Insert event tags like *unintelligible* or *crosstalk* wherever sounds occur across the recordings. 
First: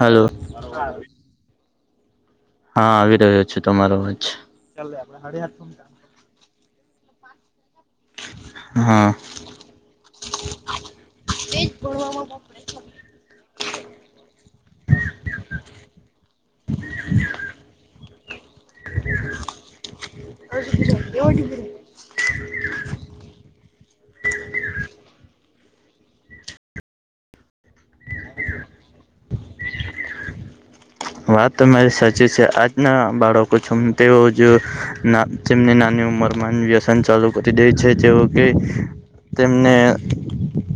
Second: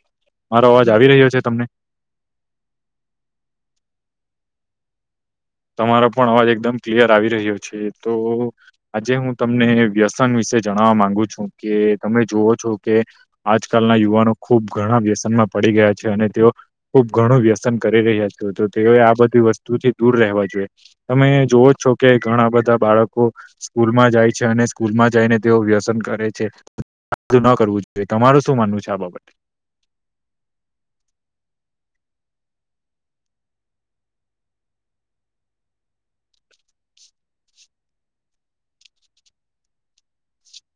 Hello! મારો અવાજ આવી રહ્યો છે તમને? હા, આવી રહ્યો છે. તમારો. તમારો પણ અવાજ એકદમ ક્લિયર આવી રહ્યો છે. તો હા આજે હું તમને વ્યસન વિશે જણવા માંગુ છું કે. તમે જોવો છો? કે આજકાલના યુવાનો ખુબ ઘણા વ્યસનમાં પડી ગયા છે અને તેઓ ખુબ ઘણું વ્યસન કરી રહ્યા છે. તેઓ આ બધી વસ્તુથી દૂર રહેવા ઇચ્છી રહ્યા છે. તમે જોવો જ છો કે ઘણા બધા બાળકો સ્કૂલમાં જાય છે, અને સ્કૂલ માં જઈને તેઓ. વ્યસન કરે છે. ન કરવું જોઈએ. તમારું શું માનવું છે આ બાબતે? *unintelligible* વાત મારી સાચી છે. આજના બાળકો છું, તે જો તેમની નાની ની ઉંમરમાં વ્યસન ચાલુ કરી દે છે, જેવું કે તેમને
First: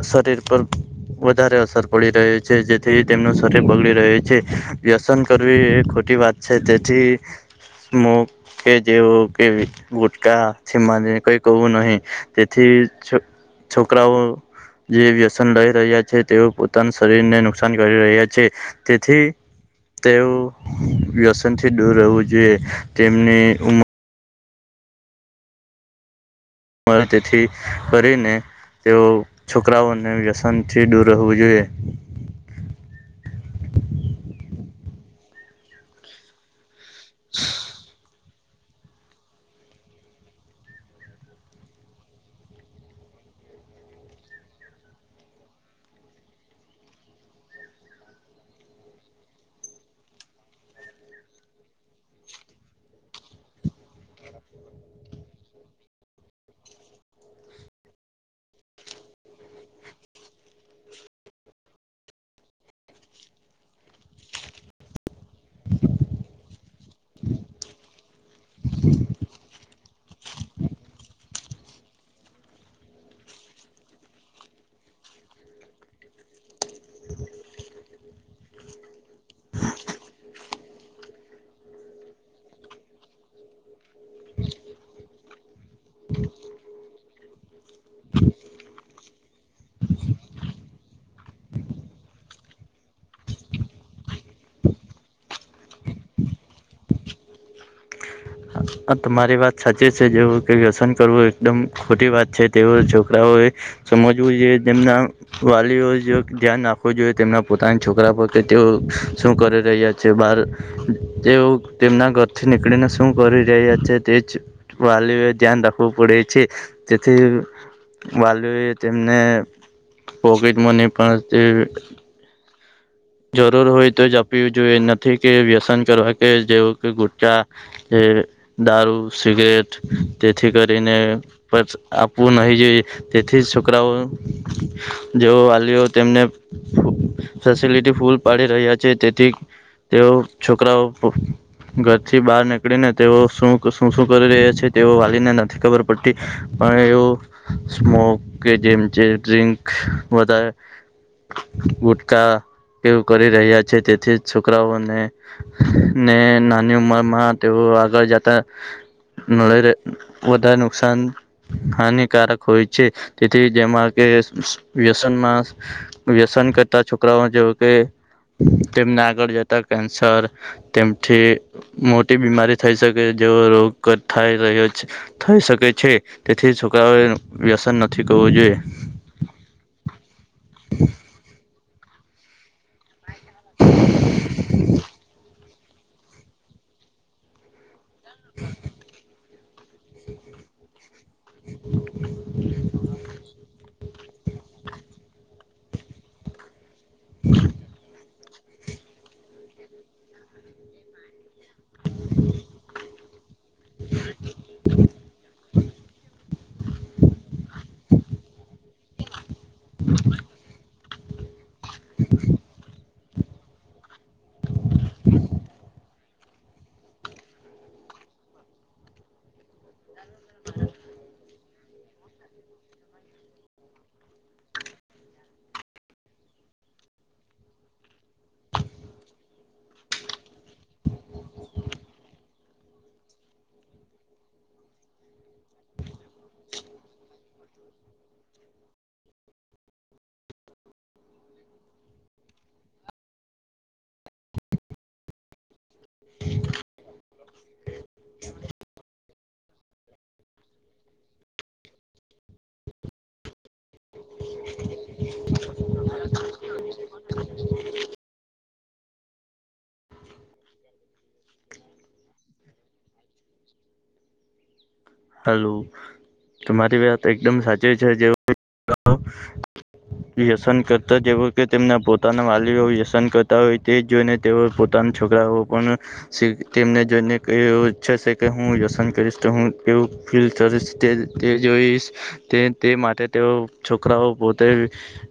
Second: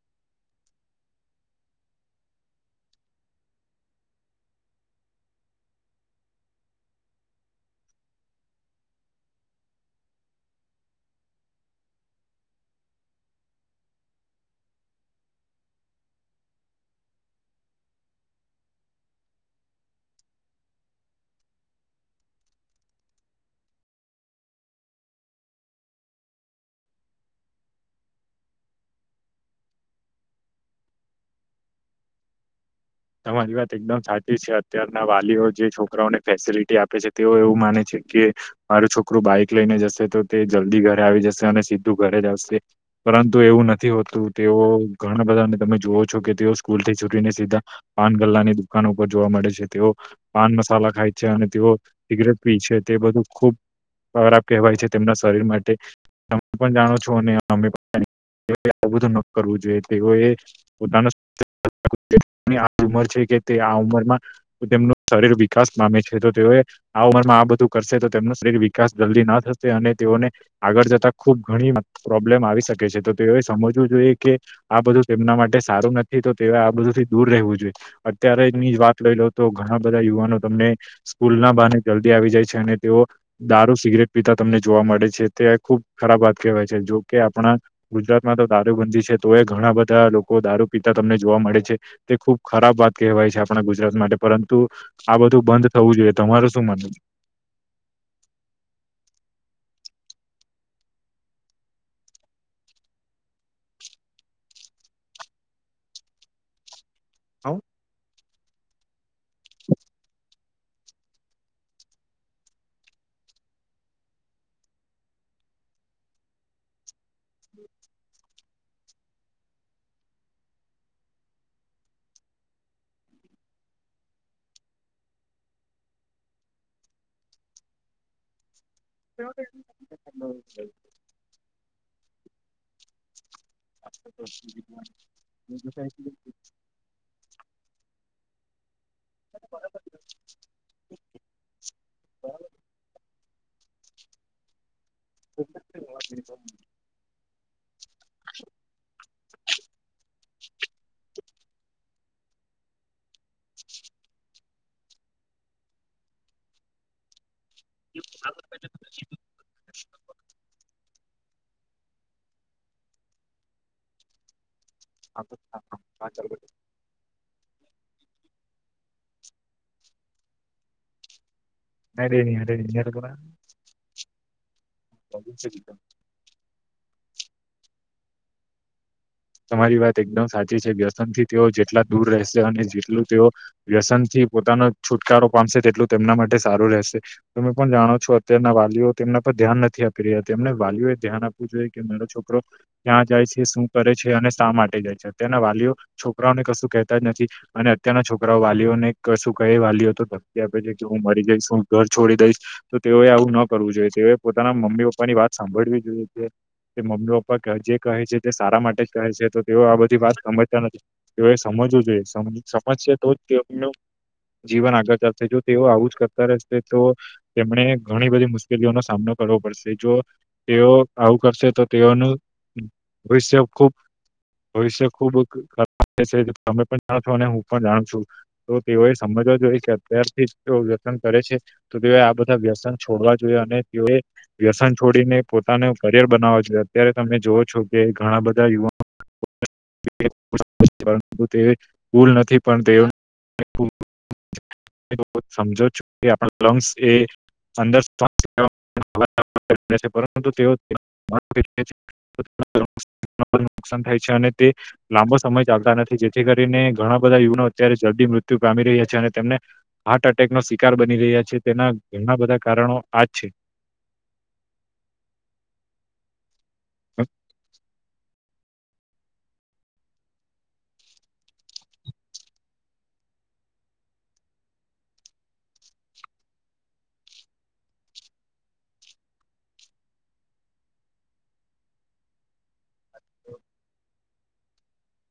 શરીર પર વધારે અસર પડી રહે છે, જેથી તેમનું શરીર બગડી રહ્યું છે. વ્યસન કરવી એ ખોટી વાત છે. તેથી મુું કે જેવ કે ગુટકા, સમા કઈ કવ નહી. તેથી છે. છોકરાઓ. જે વ્યસન લઈ રહ્યા છે, તેઓ પોતાના શરીરને નુકસાન કરી રહ્યા છે. તેથી તેઓ વ્યસન થી દૂર રહેવું જોઈએ. તેમની ઉંમર પણ તેથી કરીને. તેઓ છોકરાઓને વ્યસન થી દૂર રહેવું જોઈએ. તમારી વાત એકદમ સાચી છે. અત્યારના વાલીઓ, જે છોકરાઓને ફેસિલિટી આપ. પછી તેઓ એવું માને છે કે મારું છોકરું બાઈક લઈને જશે તો તે જલ્દી ઘરે આવી જશે અને સીધું ઘરે જ આવશે પરંતુ એવું નથી હોતું તેઓ ઘણા બધાને તમે જોવો છો કે તેઓ સ્કૂલ થી છોટીને સીધા પાન ગલ્લાની દુકાનો ઉપર જોવા મળે છે તેઓ પાન મસાલા ખાય છે અને તેઓ સિગરેટ પી છે. તે બધું ખુબ ખરાબ કહેવાય છે તેમના શરીર માટે તમે પણ જાણો છો અને મમ્મી પાપાની આવું બધું ન કરવું જોઈએ તેઓએ પોતાનું ની આ ઉમર છે કે તે આ ઉંમરમાં તેમનું શરીર વિકાસ પામે છે તો તેઓ આ ઉંમરમાં આ બધું કરશે તો તેમનું શરીર વિકાસ જલ્દી ના થશે અને તેઓને આગળ જતા ખુબ ઘણી પ્રોબ્લેમ આવી શકે છે તો તેઓએ સમજવું જોઈએ કે આ બધું તેમના માટે સારું નથી તો તે આ બધું દૂર રહેવું જોઈએ અત્યારેની જ વાત લઈ લો તો ઘણા બધા યુવાનો તમને સ્કૂલ ના બાને જલ્દી આવી જાય છે અને તેઓ દારૂ સિગરેટ પીતા તમને જોવા મળે છે તે ખુબ ખરાબ વાત કહેવાય છે. કે આપણા ગુજરાતમાં તો દારૂબંધી છે તો એ ઘણા બધા લોકો દારૂ પીતા તમને જોવા મળે છે. તે ખુબ ખરાબ વાત કહેવાય છે આપણા ગુજરાત માટે પરંતુ આ બધું બંધ થવું જોઈએ તમારું શું? *inaudible* *inaudible* આ તમારી વાત સાચી છે જેવું કે વ્યસન કરવું એકદમ ખોટી વાત છે તેઓ છોકરાઓ સમજવું જોઈએ તેમના વાલીઓ ધ્યાન રાખવું જોઈએ તેમના પોતાના છોકરા કે તેઓ શું કરી રહ્યા છે બહાર તેઓ તેમના ઘરથી નીકળીને કરી રહી અ છે તે વાલી ધ્યાન રાખવા પડે છે જેથી વાલીઓ એ તેમને પોકેટ મની પણ એ જરૂર હોય તો જ આપ જોઈએ એ નથી કે વ્યસન કરવા કે જેવું કે ગુચ્ચા. *inaudible* દારૂ સિગરેટ તેથી કરીને આપવું નહી જોઈ. તેથી છોકરાઓ જેવો વાલીઓ તેમને ફૂલ પાડી રહ્યા છે જેથી તેઓ છોકરાઓ ઘરથી બહાર નીકળીને તેઓ શું શું શું કરી રહ્યા તેઓ વાલીને નથી ખબર પડતી પણ એવો સ્મોક કે જેમ જે જિંક બધ ગુટકા એવું કરી રહ્યા છે તેથી છોકરાઓને ને નાની ઉંમર માં તેઓ આગળ જતા ને વધારે નુકસાન હાનિકારક હોય છે તેથી જેમાં કે વ્યસનમાં વ્યસન કરતા છોકરા કે તેમને આગળ જતા કેન્સર તેમથી મોટી બીમારી થઈ શકે જેવો રોગ થાય રહ્યો થઈ શકે છે તેથી છોકરાઓએ વ્યસન નથી કરવું જોઈએ. તમારી વાત એકદમ સાચી છે વ્યસન થી તેઓ જેટલા દૂર રહેશે અને જેટલું તેઓ વ્યસનથી પોતાનો છુટકારો પામશે તેટલું તેમના માટે સારું રહેશે તમે પણ જાણો છો અત્યારના વાલીઓ તેમના પર ધ્યાન નથી આપી રહ્યા તેમને વાલીઓ એ ધ્યાન આપવું જોઈએ કે મારો છોકરો જાય છે શું કરે છે શા માટે જાય છે અત્યના વાલીઓ છોરાઓને કશું કેતા જ નથી અને અત્યારના છોકરા વાલીઓને કશું કે વાલીઓ તો ધક્કી આપે છે કે હું મરી જઈશ હું ઘર છોડી દઈશ તો તેઓએ આવું કરવું જોઈએ તે પોતાના મમ્મી પપ્પાની વાત સાંભળવી જોઈએ. તે મમ્મી પપ્પા જે કહે છે તે સારા માટે *unintelligible* છે તો તેઓ આ બધી વાત સમજતા નથી તેઓએ સમજવું જોઈએ સમજશે તો જ તેમનું જીવન આગળ ચાલશે જો તેઓ આવું જ કરતા રહેશે તો તેમને ઘણી બધી મુશ્કેલીઓનો સામનો કરવો પડશે જો તેઓ આવું કરશે તો તેઓનું ભવિષ્ય *inaudible* ભવિષ્ય ખુબ *unintelligible* તમે પણ જાણો છો અને હું પણ જાણ છું તો તેઓએ સમજવા જોઈએ કે *unintelligible* કરે છે તો તે આ બધા વ્યસન છોડવા જોઈએ અને તેઓએ વ્યસન છોડીને પોતાને કરિયર બનાવો જોએ. અત્યારે તમે જોવો છો કે ઘણા બધા યુવા *inaudible* *inaudible* પરંતુ તે ભુલ નથી પણ તેઓ *inaudible* સમજો છું કે આપણા લંગ્સ એ અંદર *inaudible* *inaudible* પરંતુ તેઓ *inaudible* નુકસાન થાય છે અને તે લાંબો સમય ચાલતા નથી જેથી કરીને ઘણા બધા યુવાનો અત્યારે જલ્દી મૃત્યુ આવી રહ્યા છે અને તેમને હાર્ટ એટેકનો શિકાર બની રહ્યા છે. તેના ઘણા બધા કારણો આજ છે. હાલું તમારી વાત એકદમ સાચી છે જે *inaudible* વ્યસન કરતા જેવા કે તેમના પોતાના વાલીઓ વ્યસન કરતા હોય તે જોઈને તેઓ પોતાના છોકરાઓ પણ તેમને જોઈને ઈચ્છે છે કે હું વ્યસન કરીશ તો હુ તેવું ફિલ્ડ તે તે જોઈશ તે તે માટે તેઓ છોકરાઓ પોતે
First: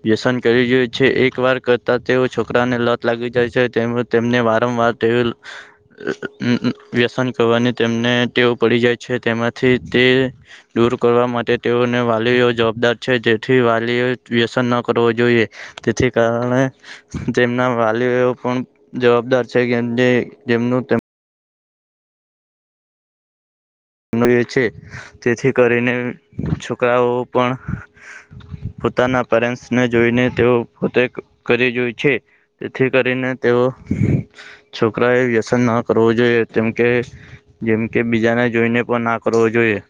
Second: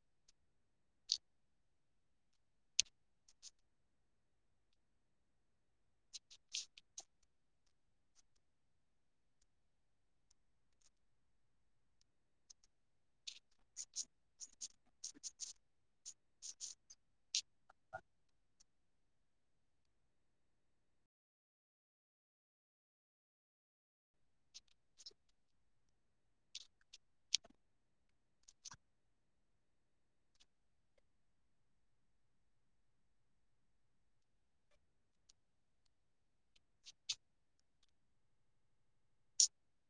વ્યસન કરી જોય છે એક વાર કરતા તેઓ છોકરાને લત લાગી જાય છે તેમજ તેમને વારંવાર તેઓ વ્યસન કરવાની તેમને તેઓ પડી જાય છે. તેમાંથી તે દૂર કરવા માટે તેઓને વાલીઓ જવાબદાર છે. તેથી વાલીઓ વ્યસન ન કરવું જોઈએ. તેથી કારણે તેમના વાલીઓ પણ જવાબ દાર છે કે જે જેમનું તેમ છે તેથી કરીને છોકરાઓ પણ પોતાના પેરેસને જોઈને તેઓ પોતે કરી જોય છે. તેથી કરીને તેઓ છોકરા એ વ્યસન ના કરવું જોઈએ. કેમ કે જેમકે બીજાને જોઈને ના કરવો જોઈએ.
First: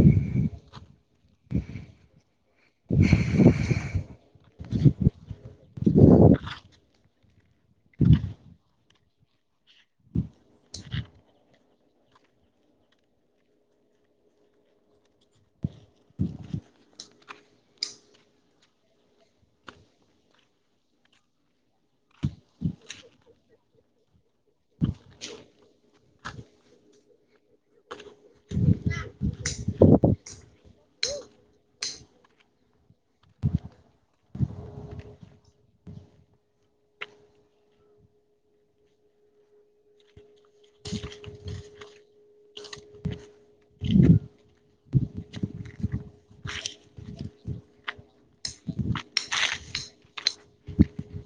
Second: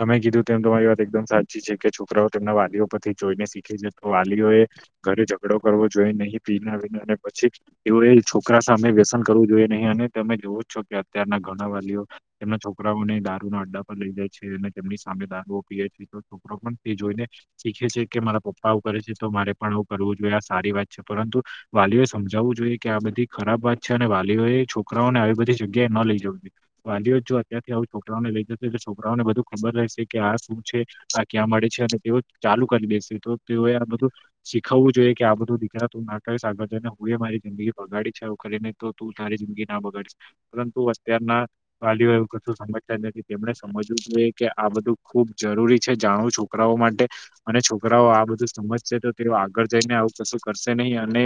તમે કીધું તેમ એમ તો મારી વાત એકદમ સાચી છે કે છોકરાઓ તેમના વાલીઓ પરથી જોઈને શીખે છે. તો વાલીઓ એ ઘરે ઝઘડો કરવો જોઈ નહીં પીને આવીને પછી એઓ એ છોકરા સામે વ્યસ કરવું જોઈએ નહીં અને તમે જોવું જ છો કે અત્યારના ઘણા વાલીઓ એના છોરાઓને દારૂના અડ્ડા પર લઈ જાય છે અને તેમની સામે દારૂઓ પીએ છે. છોકરો પણ તે જોઈને શીખે છે કે મારા પપ્પા આવું કરે છે તો મારે પણ આવું કરવું જોઈએ. આ સારી વાત છે પરંતુ વાલીઓ એ સમજ જાવું જોઈએ કે આ બધી ખરાબ વાત છે અને વા વાલીઓએ છોકરાઓને આવી બધી જગ્યાએ ન લઈ જવુ જોઈએ. વાલીઓ જો અતારથી આવુ છોકરાઓને લઈ જશે તો છોક બધું ખબર રહેશે કે આ શું છે આ ક્યાં મળે છે અને તેઓ ચાલુ કરી દેશે તો તેઓ આ બધું શીખવવું જોઈએ કે આ બધું દીકરા તું ના કરીશ આગળ જઈ ને હું એ મારી જિંદગી બગાડી છે આવુ કરીને તો તું જિંદગી ના બગાડિશ પરંતુ અત્યારના વાલીઓ એવું કશું સમજતાજ નથી તેમને સમજવું જોઈએ કે આ બધું ખુબ જરૂરી છે જાણવું છોકરાઓ માટે અને છોકરાઓ આ બધું સમજશે તો તેઓ આગળ જઈને આવું કશું કરશે ને અને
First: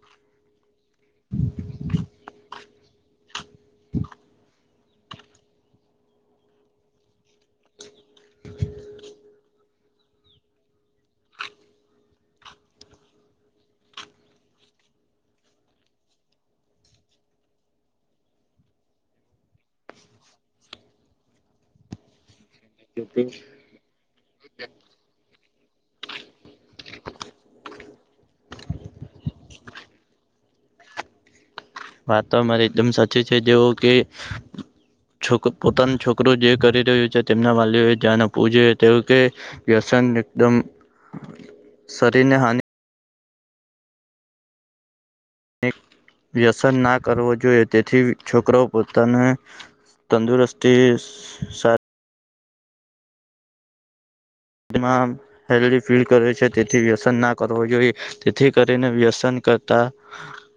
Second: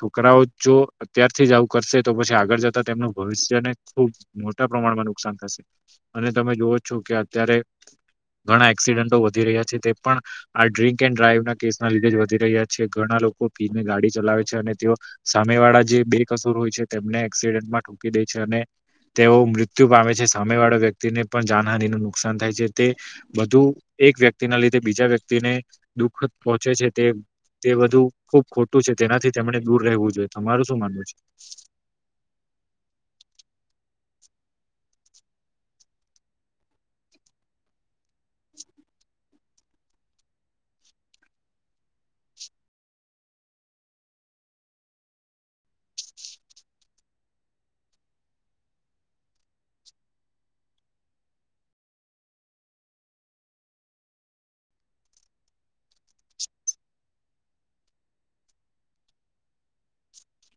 છોકરાઓ જો અત્યારથી જ આવું કરશે તો પછી આગળ જતા તેમનું ભવિષ્ય ને ખુબ મોટા પ્રમાણમાં નુકસાન થશે અને તમે જોવો છો કે અત્યારે ઘણા એક્સિડન્ટો વધી રહ્યા છે તે પણ આ ડ્રિંક એન્ડ ડ્રાઈવ ના કેસના લીધે જ વધી રહ્યા છે. ઘણ ના લોકો પીને ગાડી ચલાવે છે અને તેઓ સામે વાળા જે બે કસોર હોય છે. તેમને એક્સિડેન્ટમાં ઠોકી દે છે અને તેઓ મૃત્યુ પામે છે. સામે વાળા વ્યક્તિને પણ જાનહાની નું નુકસાન થાય છે. તે બધું એક વ્યક્ તી ના લીધે બીજા વ્યક્તિને દુઃખ પહોંચે છે તે તે બધું ખુબ ખોટું છે તેનાથી તેમણે દૂર રહેવું જોઈએ. તમારું શું માનવું છે? વાતો મારે એકદમ સાચી છે. જેવો કે છક પોતાનું છોકરું જે કરી રહ્યું છે તેમના વાલી એ ધ્યાન આપવું જોઈએ. તેવું કે વ્યસન એકદમ શરીરને હાનિ વ્યસન ના કરવો જોઈએ. તેથી છોકરાઓ પોતાને તંદુરસ્તી સા તેમાં હેલદી ફીલ કરે છે. તેથી વ્યસન ના કરવો જોઈએ તેથી કરીને વ્યસન કરતા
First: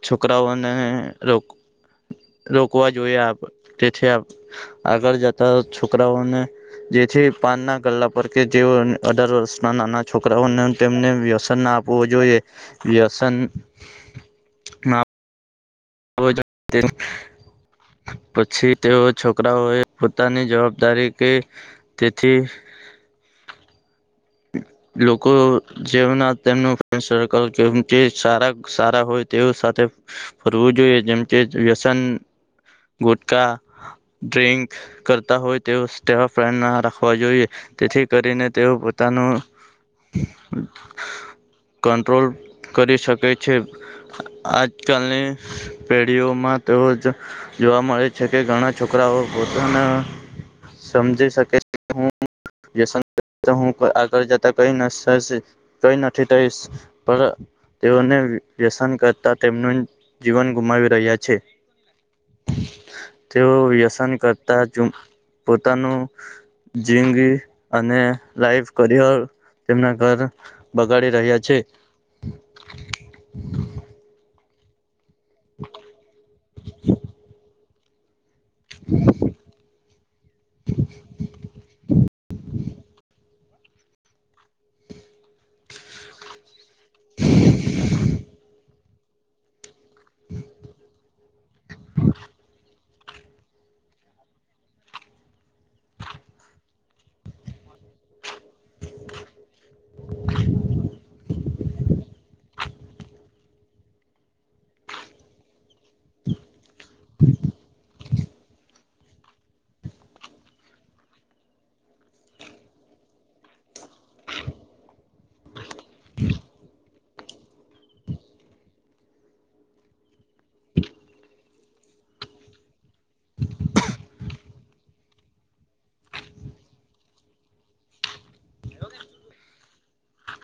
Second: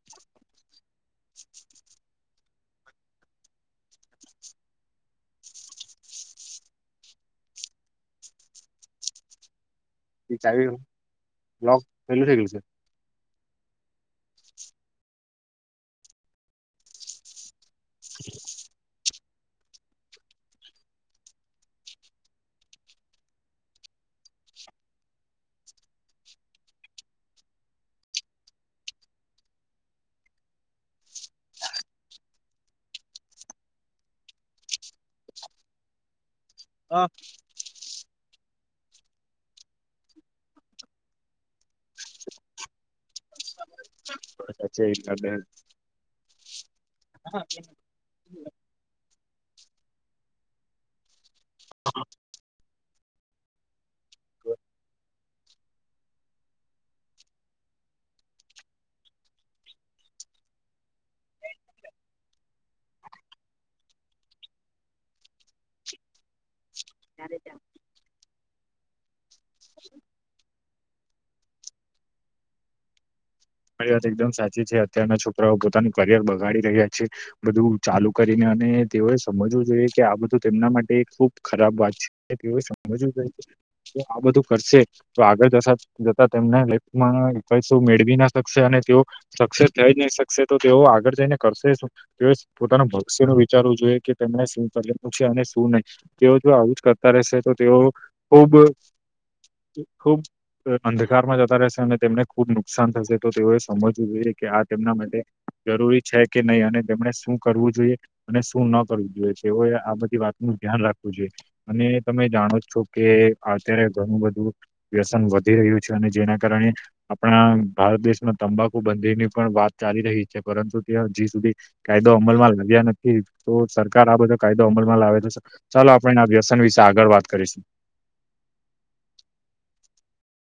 છોકરાઓને રોક રોકવા જોઈએ આપ તેથી આગળ જતા છોકરાઓને જેથી પાનના ગલ્લા પર કે જે અઢાર વર્ષ નાના છોકરાઓને તેમને વ્યસન ના આપવું જોઈએ વ્યસન ના. હવે તો તેને પછી તેઓ છોકરાઓએ પોતાની જવાબદારી કે તેથી *inaudible* લોકો જેના તેમનું સર્કલ જેમ કે સાર સારા હોય તે સાથે ફરવું જોઈએ જેમ કે વ્યસન ગુટકા ડ્રિક કરતા હોય તેવ સ્ટ, ફ્રેમદ ના રાખવા જોઈએ તેથી કરીને તેઓ પોતાનું કંટ્રોલ કરી શકે છે આજકાલની પેઢીઓમાં તો જોવા મળે છે કે ઘણા છોકરાઓ પોતાના સમજી શકે છે હું વ્યસન હું આગળ જ તા કઈ ન *unintelligible* કઈ નથી થઈશ પણ તેઓને વ્યસન કરતા તેમનું જીવન ગુમાવી રહ્યા છે તેઓ વ્યસન કરતા જ પોતાનું જિંદગી તમારી અને લાઈફ કરિયર તેમના ઘર બગાડી રહ્યા છે તારી વાત એકદમ સાચી છે અત્યના છોકરાઓ પોતાનું કરિયર બગાડી રહ્યા છે બધું ચાલુ કરીને અને તેઓએ સમજવું જોઈએ કે આ બધું તેમના માટે ખુબ ખરાબ વાત છે તેઓ સમજવું જો આ બધું કરશે તો આગળ જતા જતા તેમને લાઈફ *unintelligible* માં મેળવી ના શકશે અને તેઓ સક્સેસ થઈ જ નહી શકશે તો તેઓ આગળ જઈને કરશે શુ તેઓ પોતાના ભક્ષ્ય ન વિચારવું જોઈએ કે તેમને શું *unintelligible* છે અને શું નહીં તેઓ જો આવું જ કરતા રહેશે તો તેઓ ખુબ ખુબ અંધકારમાં જતા રહેશે અને તેમને ખુબ નુકસાન થશે તો તેઓએ સમજવું જોઈએ કે આ તેમના માટે જરૂરી છે કે નહીં અને તેમણે શું કરવું જોઈએ અને શું ન કરવું જોઈએ એવોએ આ બધી વાત નું ધ્યાન રાખવું જોઈએ અને તમે જાણો છો કે અત્યારે ઘણું બધુ વ્યસન વધી રહ્યું છે અને જેના કારણે આપણા ભારત દેશ ના તંબાકુ બંધી ની પણ વાત ચાલી રહી છે પરંતુ તેને હજી સુધી કાયદો અમલમાં લાવ્યા નથી તો સરકાર આ બધો કાયદો અમલ માં લાવે તો શા ચાલો આપણેને વ્યસન વિશે આગળ વાત કરીશું *inaudible*